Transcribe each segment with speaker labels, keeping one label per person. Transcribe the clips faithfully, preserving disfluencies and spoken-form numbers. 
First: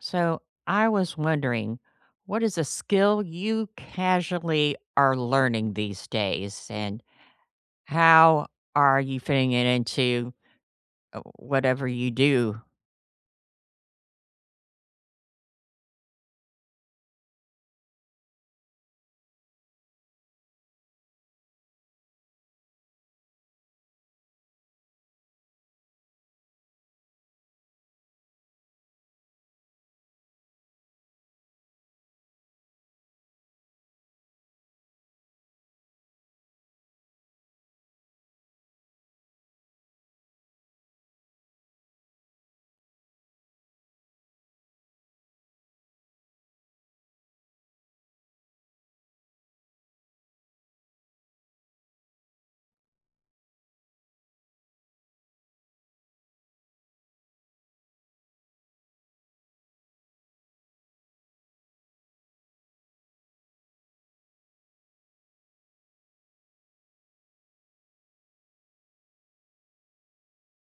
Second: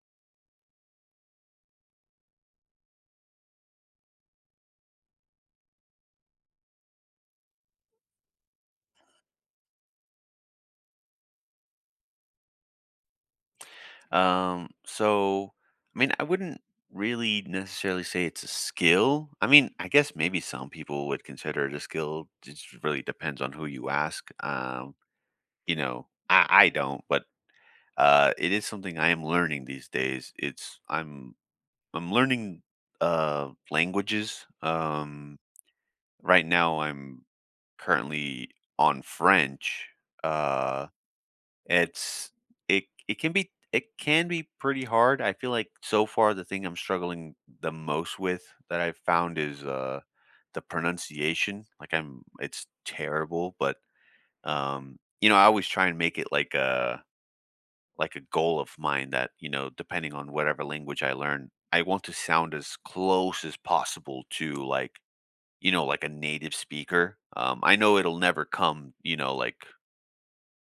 Speaker 1: So I was wondering, what is a skill you casually are learning these days, and how are you fitting it into uh, whatever you do?
Speaker 2: Um, so I mean, I wouldn't really necessarily say it's a skill. I mean, I guess maybe some people would consider it a skill. It just really depends on who you ask. Um, you know, I, I don't, but uh, it is something I am learning these days. It's I'm I'm learning uh languages. Um, right now I'm currently on French. Uh, it's it it can be it can be pretty hard. I feel like so far the thing I'm struggling the most with that I've found is uh the pronunciation. Like I'm It's terrible, but um you know, I always try and make it like a like a goal of mine that, you know, depending on whatever language I learn, I want to sound as close as possible to, like, you know, like a native speaker. Um I know it'll never come, you know, like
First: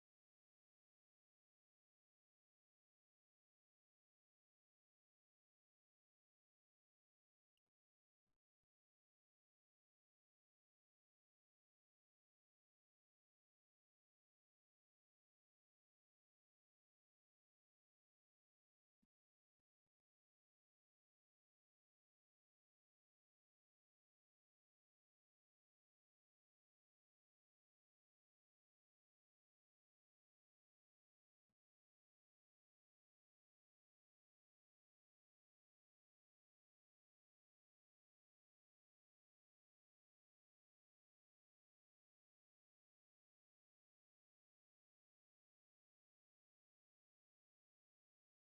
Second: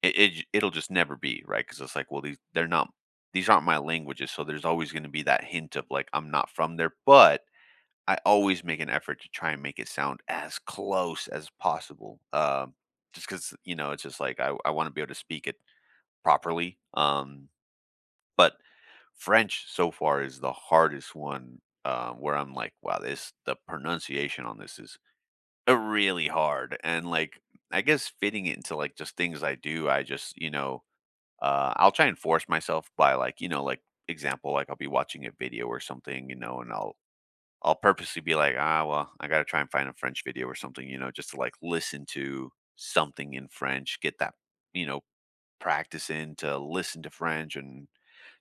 Speaker 2: it, it it'll just never be right because it's like, well, these they're not, these aren't my languages, so there's always going to be that hint of, like, I'm not from there. But I always make an effort to try and make it sound as close as possible, um just because, you know it's just like i, I want to be able to speak it properly. Um but French so far is the hardest one. Um where I'm like, wow, this, the pronunciation on this is uh, really hard. And, like, I guess fitting it into, like, just things I do, I just, you know uh, I'll try and force myself by, like, you know, like example, like, I'll be watching a video or something, you know, and I'll I'll purposely be like, ah, well, I gotta try and find a French video or something, you know, just to like listen to something in French, get that, you know, practice in to listen to French and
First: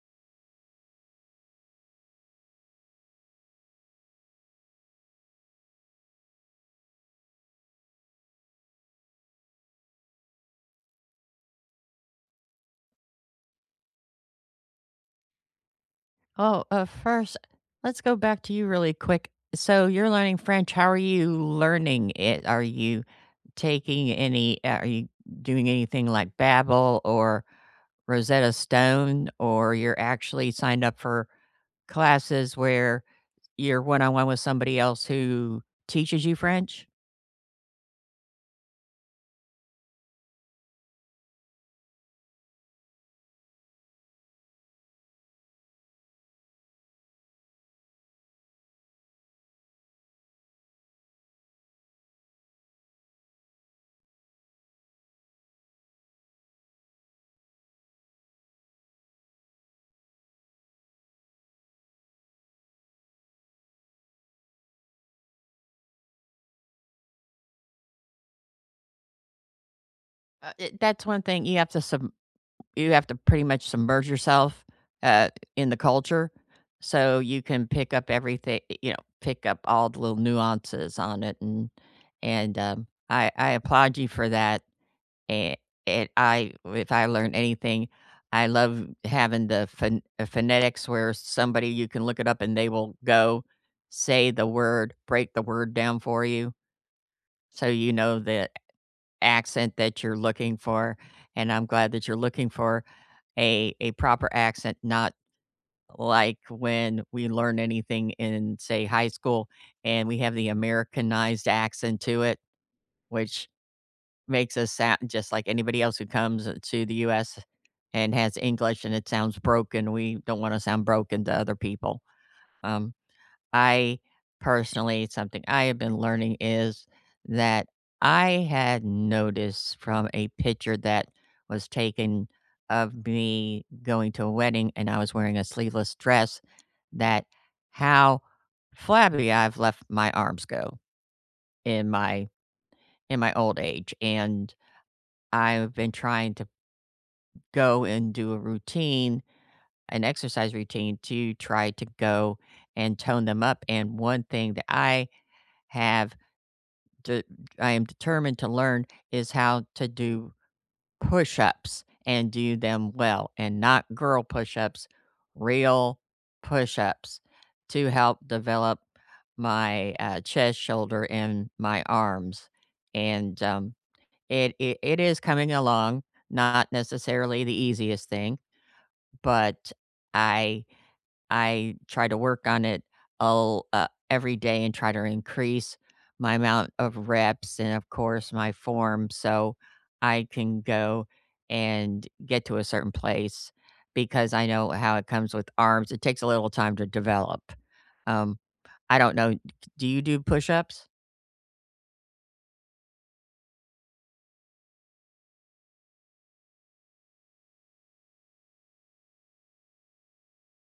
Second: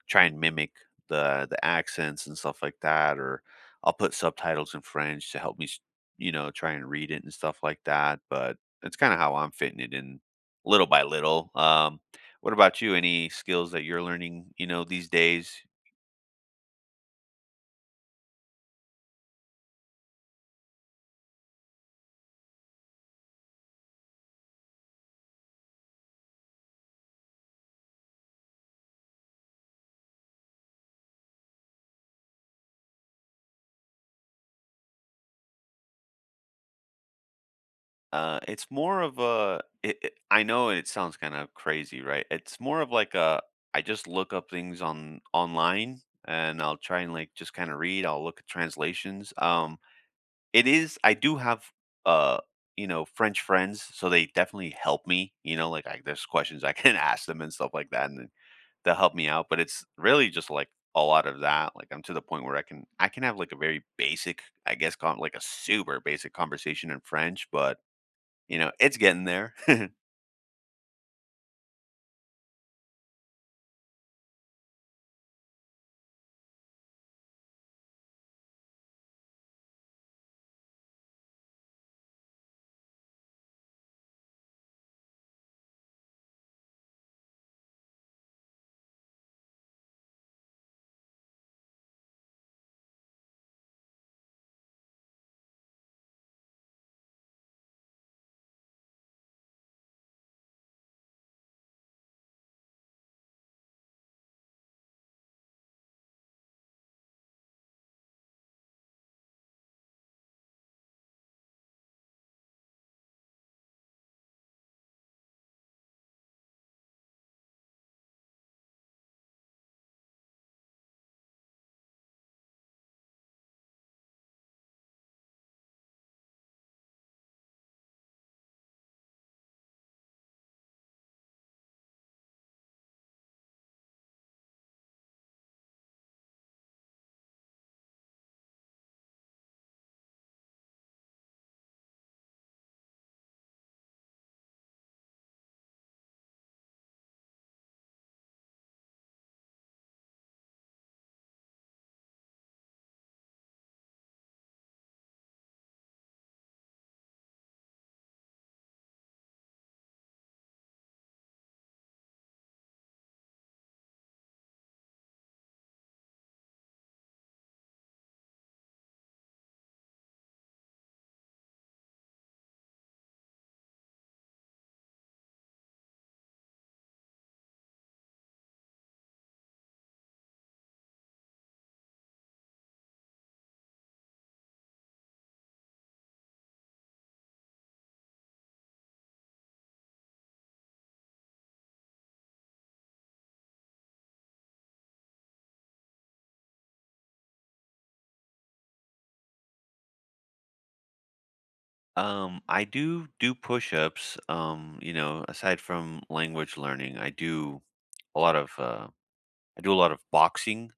Speaker 2: try and mimic the the accents and stuff like that, or I'll put subtitles in French to help me, s- you know, try and read it and stuff like that. But that's kind of how I'm fitting it in little by little. Um, what about you? Any skills that you're learning, you know, these days?
Speaker 1: Oh, uh, first, let's go back to you really quick. So you're learning French. How are you learning it? Are you taking any? uh, Are you doing anything like Babbel or Rosetta Stone, or you're actually signed up for classes where? You're one on one with somebody else who teaches you French.
Speaker 2: Uh, it's more of a. It, it, I know it sounds kind of crazy, right? It's more of like a. I just look up things on online, and I'll try and like just kind of read. I'll look at translations. Um, It is, I do have, uh, you know, French friends, so they definitely help me, you know, like, I there's questions I can ask them and stuff like that, and they'll help me out. But it's really just, like, a lot of that, like, I'm to the point where I can I can have, like, a very basic, I guess, con like, a super basic conversation in French, but, you know, it's getting there.
Speaker 1: Uh, it That's one thing you have to sub you have to pretty much submerge yourself, uh, in the culture so you can pick up everything, you know, pick up all the little nuances on it, and and, um, I I applaud you for that, and and I if I learn anything, I love having the pho phonetics where somebody you can look it up and they will go, say the word, break the word down for you. So you know the accent that you're looking for, and I'm glad that you're looking for a a proper accent, not like when we learn anything in, say, high school and we have the Americanized accent to it, which makes us sound just like anybody else who comes uh, to the U S and has English and it sounds broken. We don't want to sound broken to other people. Um, I personally, something I have been learning is that I had noticed from a picture that was taken of me going to a wedding and I was wearing a sleeveless dress, that how flabby I've left my arms go in my in my old age. And I've been trying to go and do a routine, an exercise routine to try to go and tone them up. And one thing that I have de I am determined to learn is how to do push-ups and do them well, and not girl push-ups, real push-ups to help develop my, uh, chest, shoulder, and my arms, and, um, it it it is coming along, not necessarily the easiest thing, but I I try to work on it all, uh, every day and try to increase my amount of reps and, of course, my form so I can go and get to a certain place because I know how it comes with arms. It takes a little time to develop. Um, I don't know. Do you do push ups?
Speaker 2: Um, I do do push-ups, um, you know, aside from language learning, I do a lot of, uh I do a lot of boxing.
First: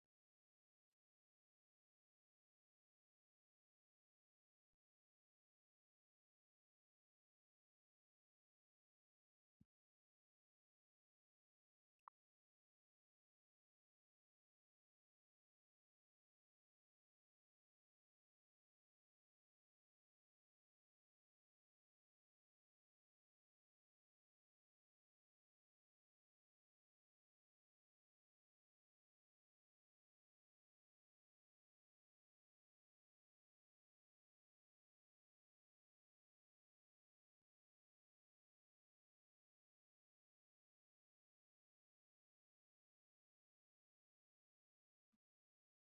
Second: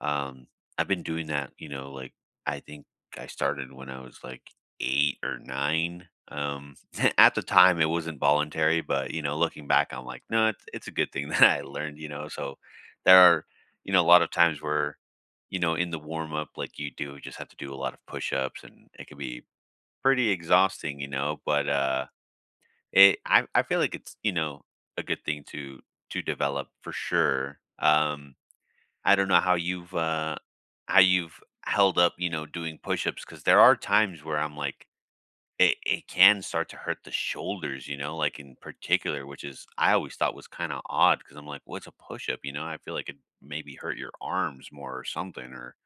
Speaker 2: Um, I've been doing that, you know, like, I think I started when I was like eight or nine. Um, at the time, it wasn't voluntary, but you know, looking back, I'm like, no, it's it's a good thing that I learned, you know. So there are, you know, a lot of times where, you know, in the warm up, like, you do just have to do a lot of push ups, and it can be pretty exhausting, you know. But uh, it I I feel like it's, you know, a good thing to to develop for sure. Um, I don't know how you've uh how you've held up, you know, doing push-ups, because there are times where I'm like it, it can start to hurt the shoulders, you know, like, in particular, which is, I always thought, was kind of odd, because I'm like, what's a push-up? You know, I feel like it maybe hurt your arms more or something, or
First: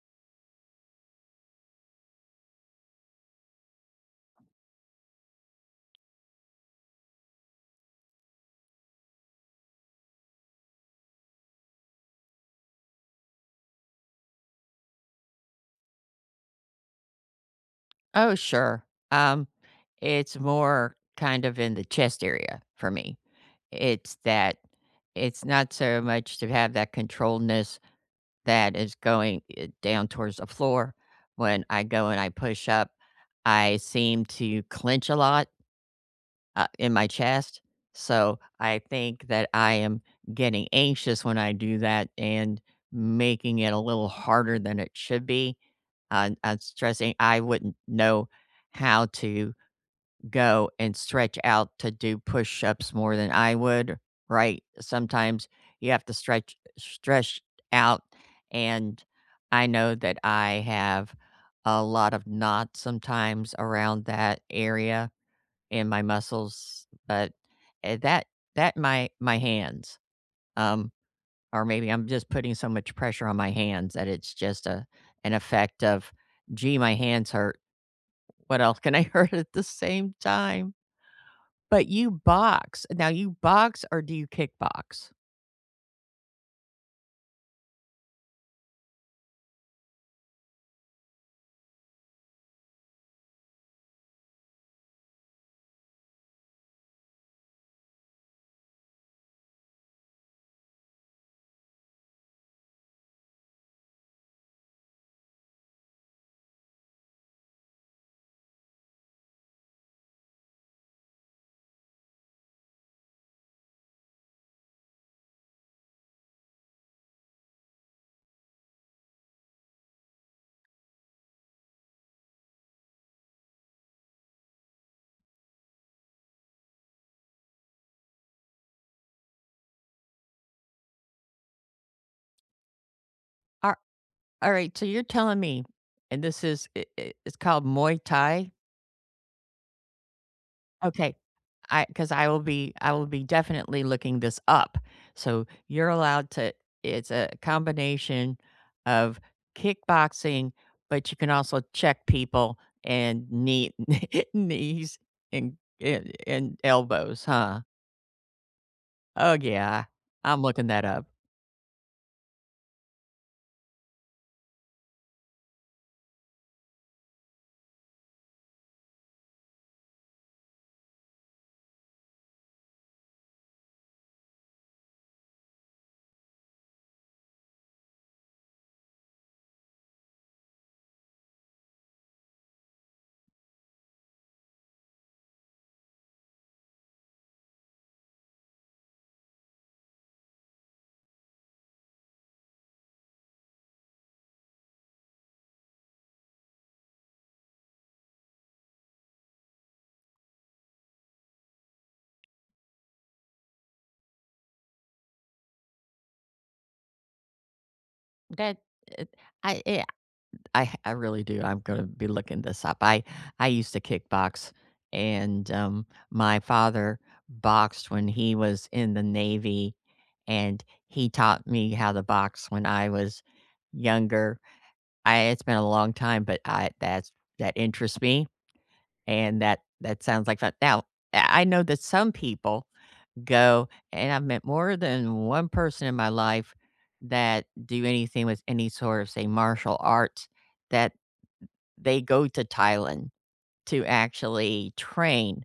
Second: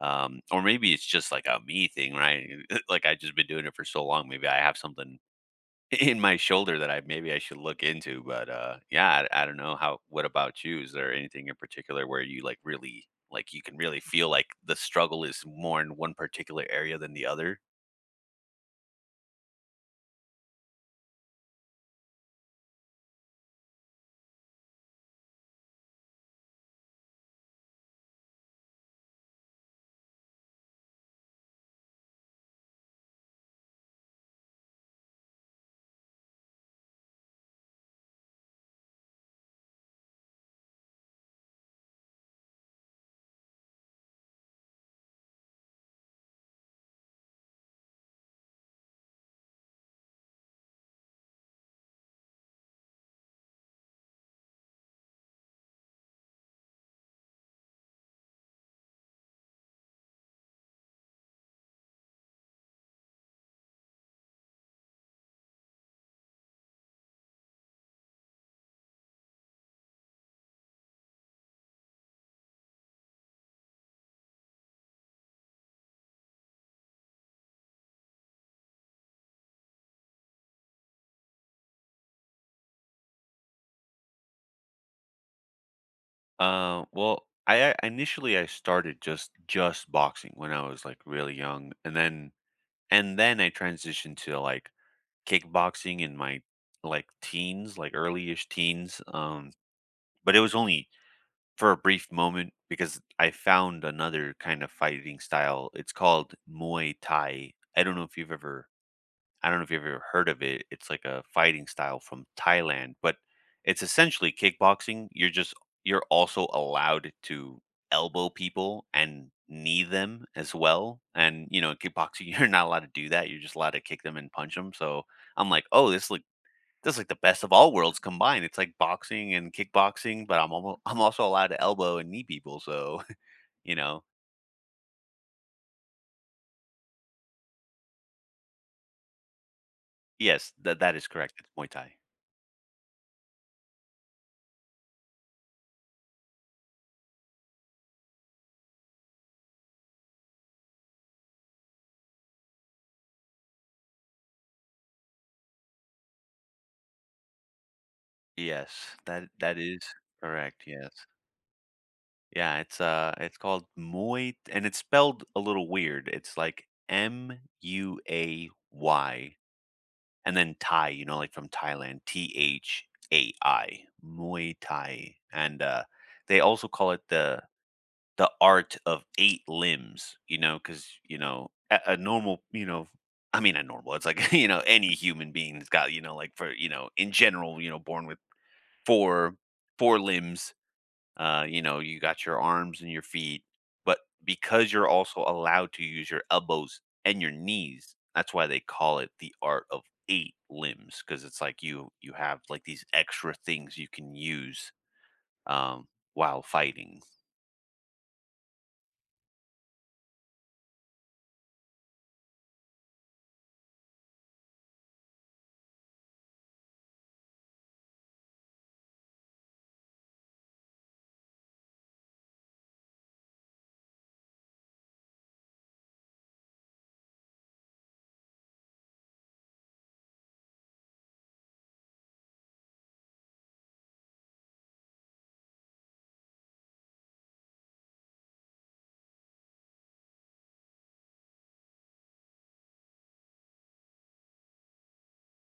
Speaker 2: um, or maybe it's just like a me thing, right? Like, I've just been doing it for so long, maybe I have something in my shoulder that I maybe I should look into. But, uh, yeah, I I don't know how. What about you? Is there anything in particular where you, like, really, like, you can really feel like the struggle is more in one particular area than the other?
Speaker 1: Oh, sure. Um, it's more kind of in the chest area for me. It's that it's not so much to have that controlledness that is going, eh, down towards the floor. When I go and I push up, I seem to clench a lot, uh, in my chest, so I think that I am getting anxious when I do that and making it a little harder than it should be. i I'm stressing, I wouldn't know how to go and stretch out to do push-ups more than I would, right? Sometimes you have to stretch stretch out, and I know that I have a lot of knots sometimes around that area in my muscles, but, eh, that that my my hands, um, or maybe I'm just putting so much pressure on my hands that it's just a an effect of, "Gee, my hands hurt. What else can I hurt at the same time?" But you box. Now you box or do you kickbox?
Speaker 2: Uh, well, I I initially, I started just just boxing when I was, like, really young, and then and then I transitioned to, like, kickboxing in my, like, teens, like, early-ish teens, um, but it was only for a brief moment because I found another kind of fighting style. It's called Muay Thai. I don't know if you've ever I don't know if you've ever heard of it. It's like a fighting style from Thailand, but it's essentially kickboxing. You're just, you're also allowed to elbow people and knee them as well. And, you know, in kickboxing, you're not allowed to do that. You're just allowed to kick them and punch them. So I'm like, oh, this looks that's like the best of all worlds combined. It's like boxing and kickboxing, but I'm almost I'm also allowed to elbow and knee people, so, you
Speaker 1: Ar
Speaker 2: know.
Speaker 1: alright, so you're telling me, and this is I I it's called Muay Thai?
Speaker 2: Yes, that that is
Speaker 1: Okay,
Speaker 2: correct. It's Muay
Speaker 1: I
Speaker 2: Thai.
Speaker 1: because I will be I will be definitely looking this up. So you're allowed to it's a combination of kickboxing, but you can also check people and knee knees and and and elbows, huh?
Speaker 2: Yes, that
Speaker 1: Oh,
Speaker 2: that is
Speaker 1: yeah. I'm
Speaker 2: correct,
Speaker 1: looking that
Speaker 2: yes.
Speaker 1: up.
Speaker 2: Yeah, it's, uh, it's called Muay and it's spelled a little weird. It's like M U A Y, and then Thai, you know, like from Thailand, T H A I, Muay Thai, and, uh, they also call it the the art of eight limbs, you know, because you know, a a normal, you know I mean, a normal, it's like, you know, any human being's got, you know, like, for you know, in general, you know, born with 4 4 limbs, uh, you know, you got your arms and your feet, but because you're also allowed to use your elbows and your knees, that's why they call it the art of eight limbs, because it's like you you have, like, these extra things you can use, um, while fighting.
Speaker 1: That, eh I I I I really do, I'm gonna be looking this up. I I used to kickbox, and, um, my father boxed when he was in the Navy, and he taught me how to box when I was younger. I it's been a long time, but I that's that interests me, and that that sounds like fun. Now, I I know that some people go and I've met more than one person in my life that do anything with any sort of, say, martial arts, that they go to Thailand to actually train.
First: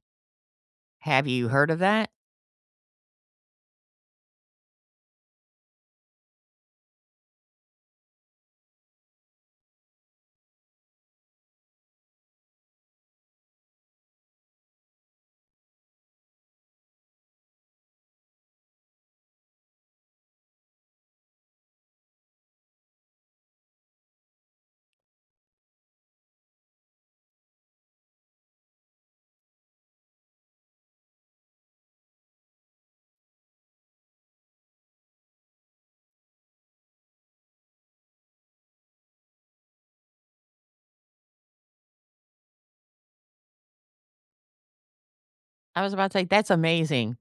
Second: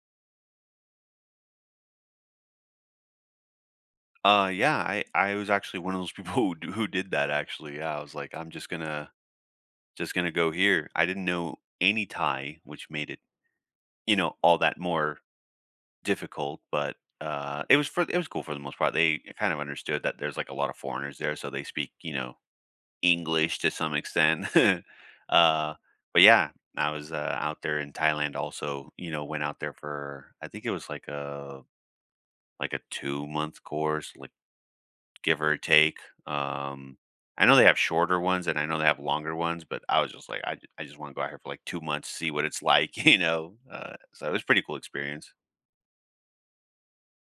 Speaker 1: Have you heard of that?
Speaker 2: Uh, yeah, I I was actually one of those people who d who did that actually. Yeah, I was like, I'm just gonna just gonna go here. I didn't know any Thai, which made it, you know, all that more difficult, but uh, it was for it was cool for the most part. They kind of understood that there's like a lot of foreigners there, so they speak, you know, English to some extent. Uh, but yeah, I was, uh, out there in Thailand also, you know, went out there for, I think it was like a like a two month course, like, give or take. Um, I know they have shorter ones and I know they have longer ones, but I was just like, I, ju- I just want to go out here for like two months, see what it's like, you know? Uh, so it was a pretty cool experience.
Speaker 1: I was about to say, that's amazing.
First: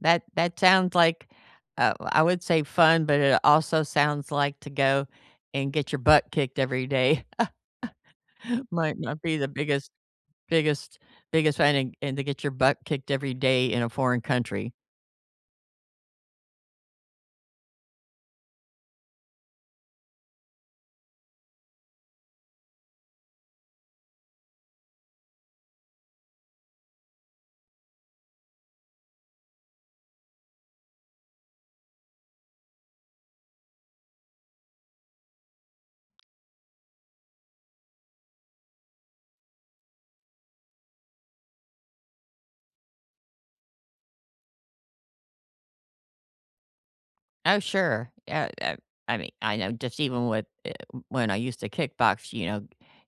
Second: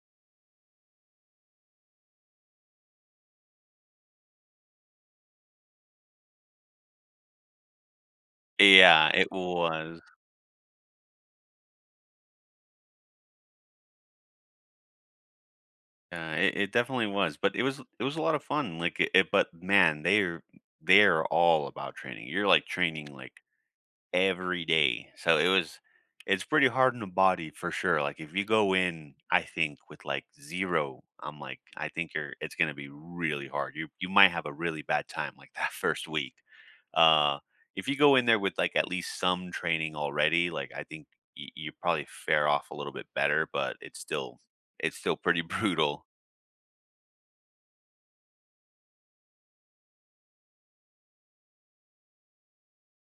Speaker 1: That that sounds like, uh, I would say fun, but it also sounds like to go and get your butt kicked every day might
Speaker 2: Yeah,
Speaker 1: not
Speaker 2: it
Speaker 1: be the biggest
Speaker 2: was.
Speaker 1: biggest biggest fan, and and to get your butt kicked every day in a foreign country.
Speaker 2: Uh, it, it definitely was, but it was it was a lot of fun. Like, it, it- but man, they're they're all about training. You're like training like every day. So it was it's pretty hard on the body for sure. Like, if you go in, I think, with like zero, I'm like, I think you're it's gonna be really hard. You you might have a really bad time like that first week. Uh if you go in there with like at least some training already, like, I think y- you probably fare off a little bit better, but it's still, it's still pretty brutal.
Speaker 1: Oh, sure. Yeah, uh, I mean, I know just even with, eh, when I used to kickbox, you know,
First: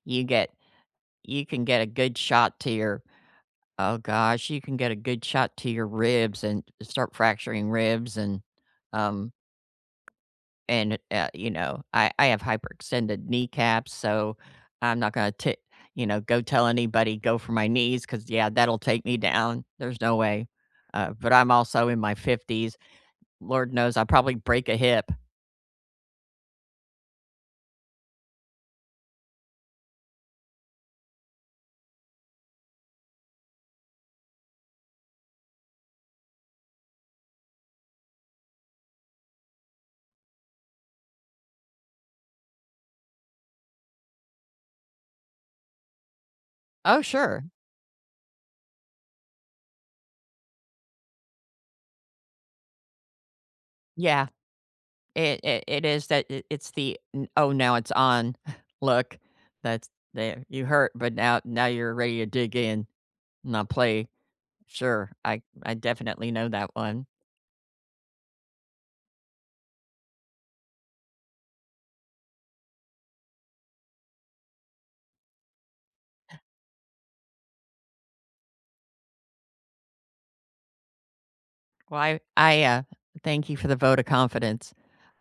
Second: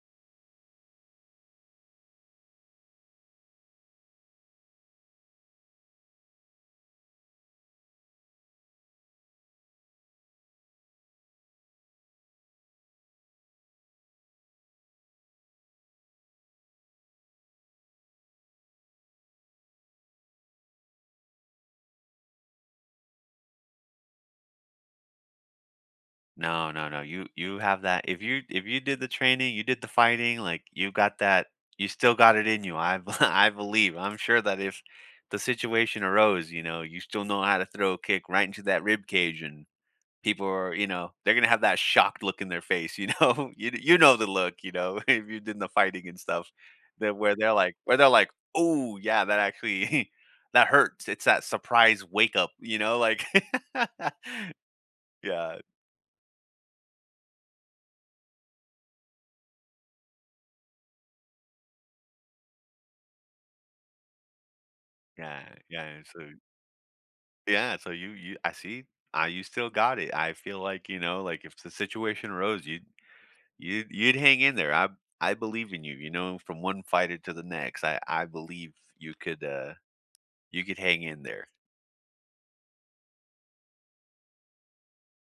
Speaker 1: you get you can get a good shot to your. Oh gosh, you can get a good shot to your ribs and start fracturing ribs and um and uh, you know, I I have hyperextended kneecaps, so I'm not going to you know, go tell anybody go for my knees cuz yeah, that'll take me down. There's no way. Uh, but I'm also in my fifties. Lord knows I'll probably break a hip.
Speaker 2: No, no, no. You you have that. If you, if you did the training, you did the fighting, like, you got that, you still got it in you. I b I believe. I'm sure that if the situation arose, you know, you still know how to throw a kick right into that rib cage, and people are, you know, they're gonna have that shocked look in their face, you know? You you know the look, you know, if you did the fighting and stuff,
Speaker 1: Oh
Speaker 2: that where
Speaker 1: sure.
Speaker 2: they're like, where they're like, oh yeah, that actually that hurts." It's that surprise wake up, you know, like
Speaker 1: Yeah. It
Speaker 2: Yeah,
Speaker 1: it, it is that. It, it's the n- oh now it's on. Look. That's there. You hurt, but now now you're ready to dig in. Not play. Sure. I
Speaker 2: yeah,
Speaker 1: I
Speaker 2: yeah, so
Speaker 1: definitely know that one.
Speaker 2: yeah, so you you, I see, uh, you still got it. I feel like, you know, like, if the situation arose, you'd, you'd you'd hang in there. I I believe in you, you know, from one fighter to the next. I I believe you could, uh you could hang in there.
Speaker 1: Well, I I, uh, thank you for the vote of confidence.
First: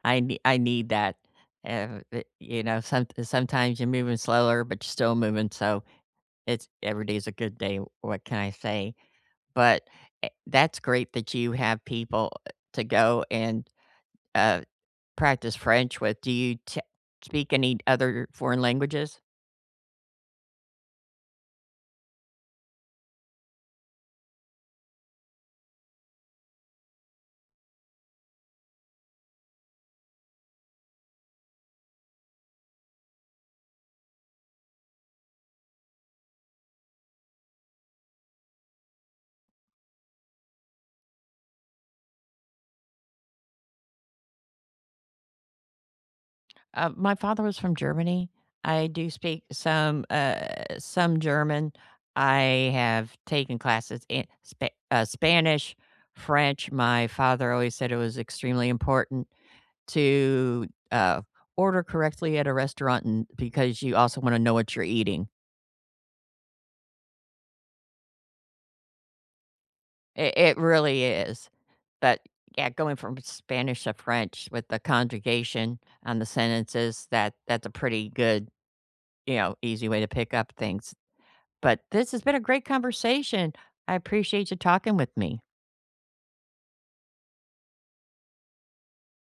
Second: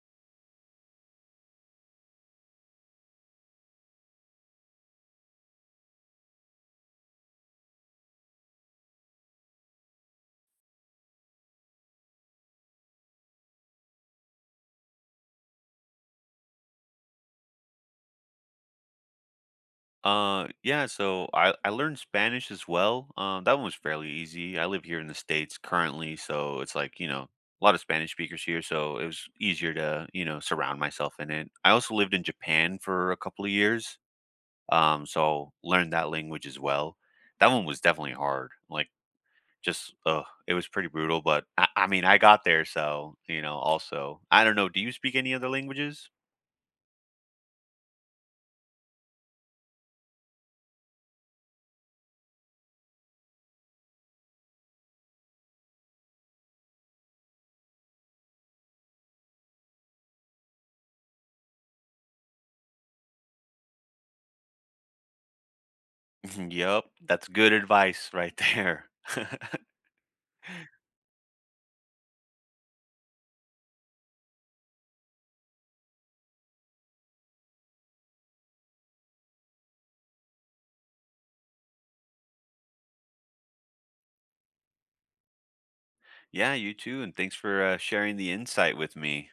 Speaker 1: I nee I need that. Uh, eh, you know, some sometimes you're moving slower, but you're still moving, so it's every day's a good day, what can I say? But, eh, that's great that you have people, uh, to go and, uh, practice French with. Do you t speak any other foreign languages?
Speaker 2: Uh yeah, so I I learned Spanish as well. Um that one was fairly easy. I live here in the States currently, so it's like, you know, a lot of Spanish speakers here, so it was easier to, you know, surround myself in it. I also lived in Japan for a couple of years. Um, so learned that language as well. That one was definitely hard. Like, just uh it was pretty brutal, but I, I mean, I got there, so you know, also. I don't know, do you speak any other languages?
Speaker 1: Uh, my father was from Germany. I do speak some uh, some German. I have taken classes in Spa- uh, Spanish, French. My father always said it was extremely important to uh, order correctly at a restaurant, and because you also want to know what you're eating.
Speaker 2: Yep, that's good advice right there.
Speaker 1: It, it really is. But yeah, going from Spanish to French with the conjugation on the sentences that that's a pretty good, you know, easy way to pick up things. But this has been a great conversation. I appreciate you talking with me.
Speaker 2: Yeah, you too, and thanks for uh, sharing the insight with me.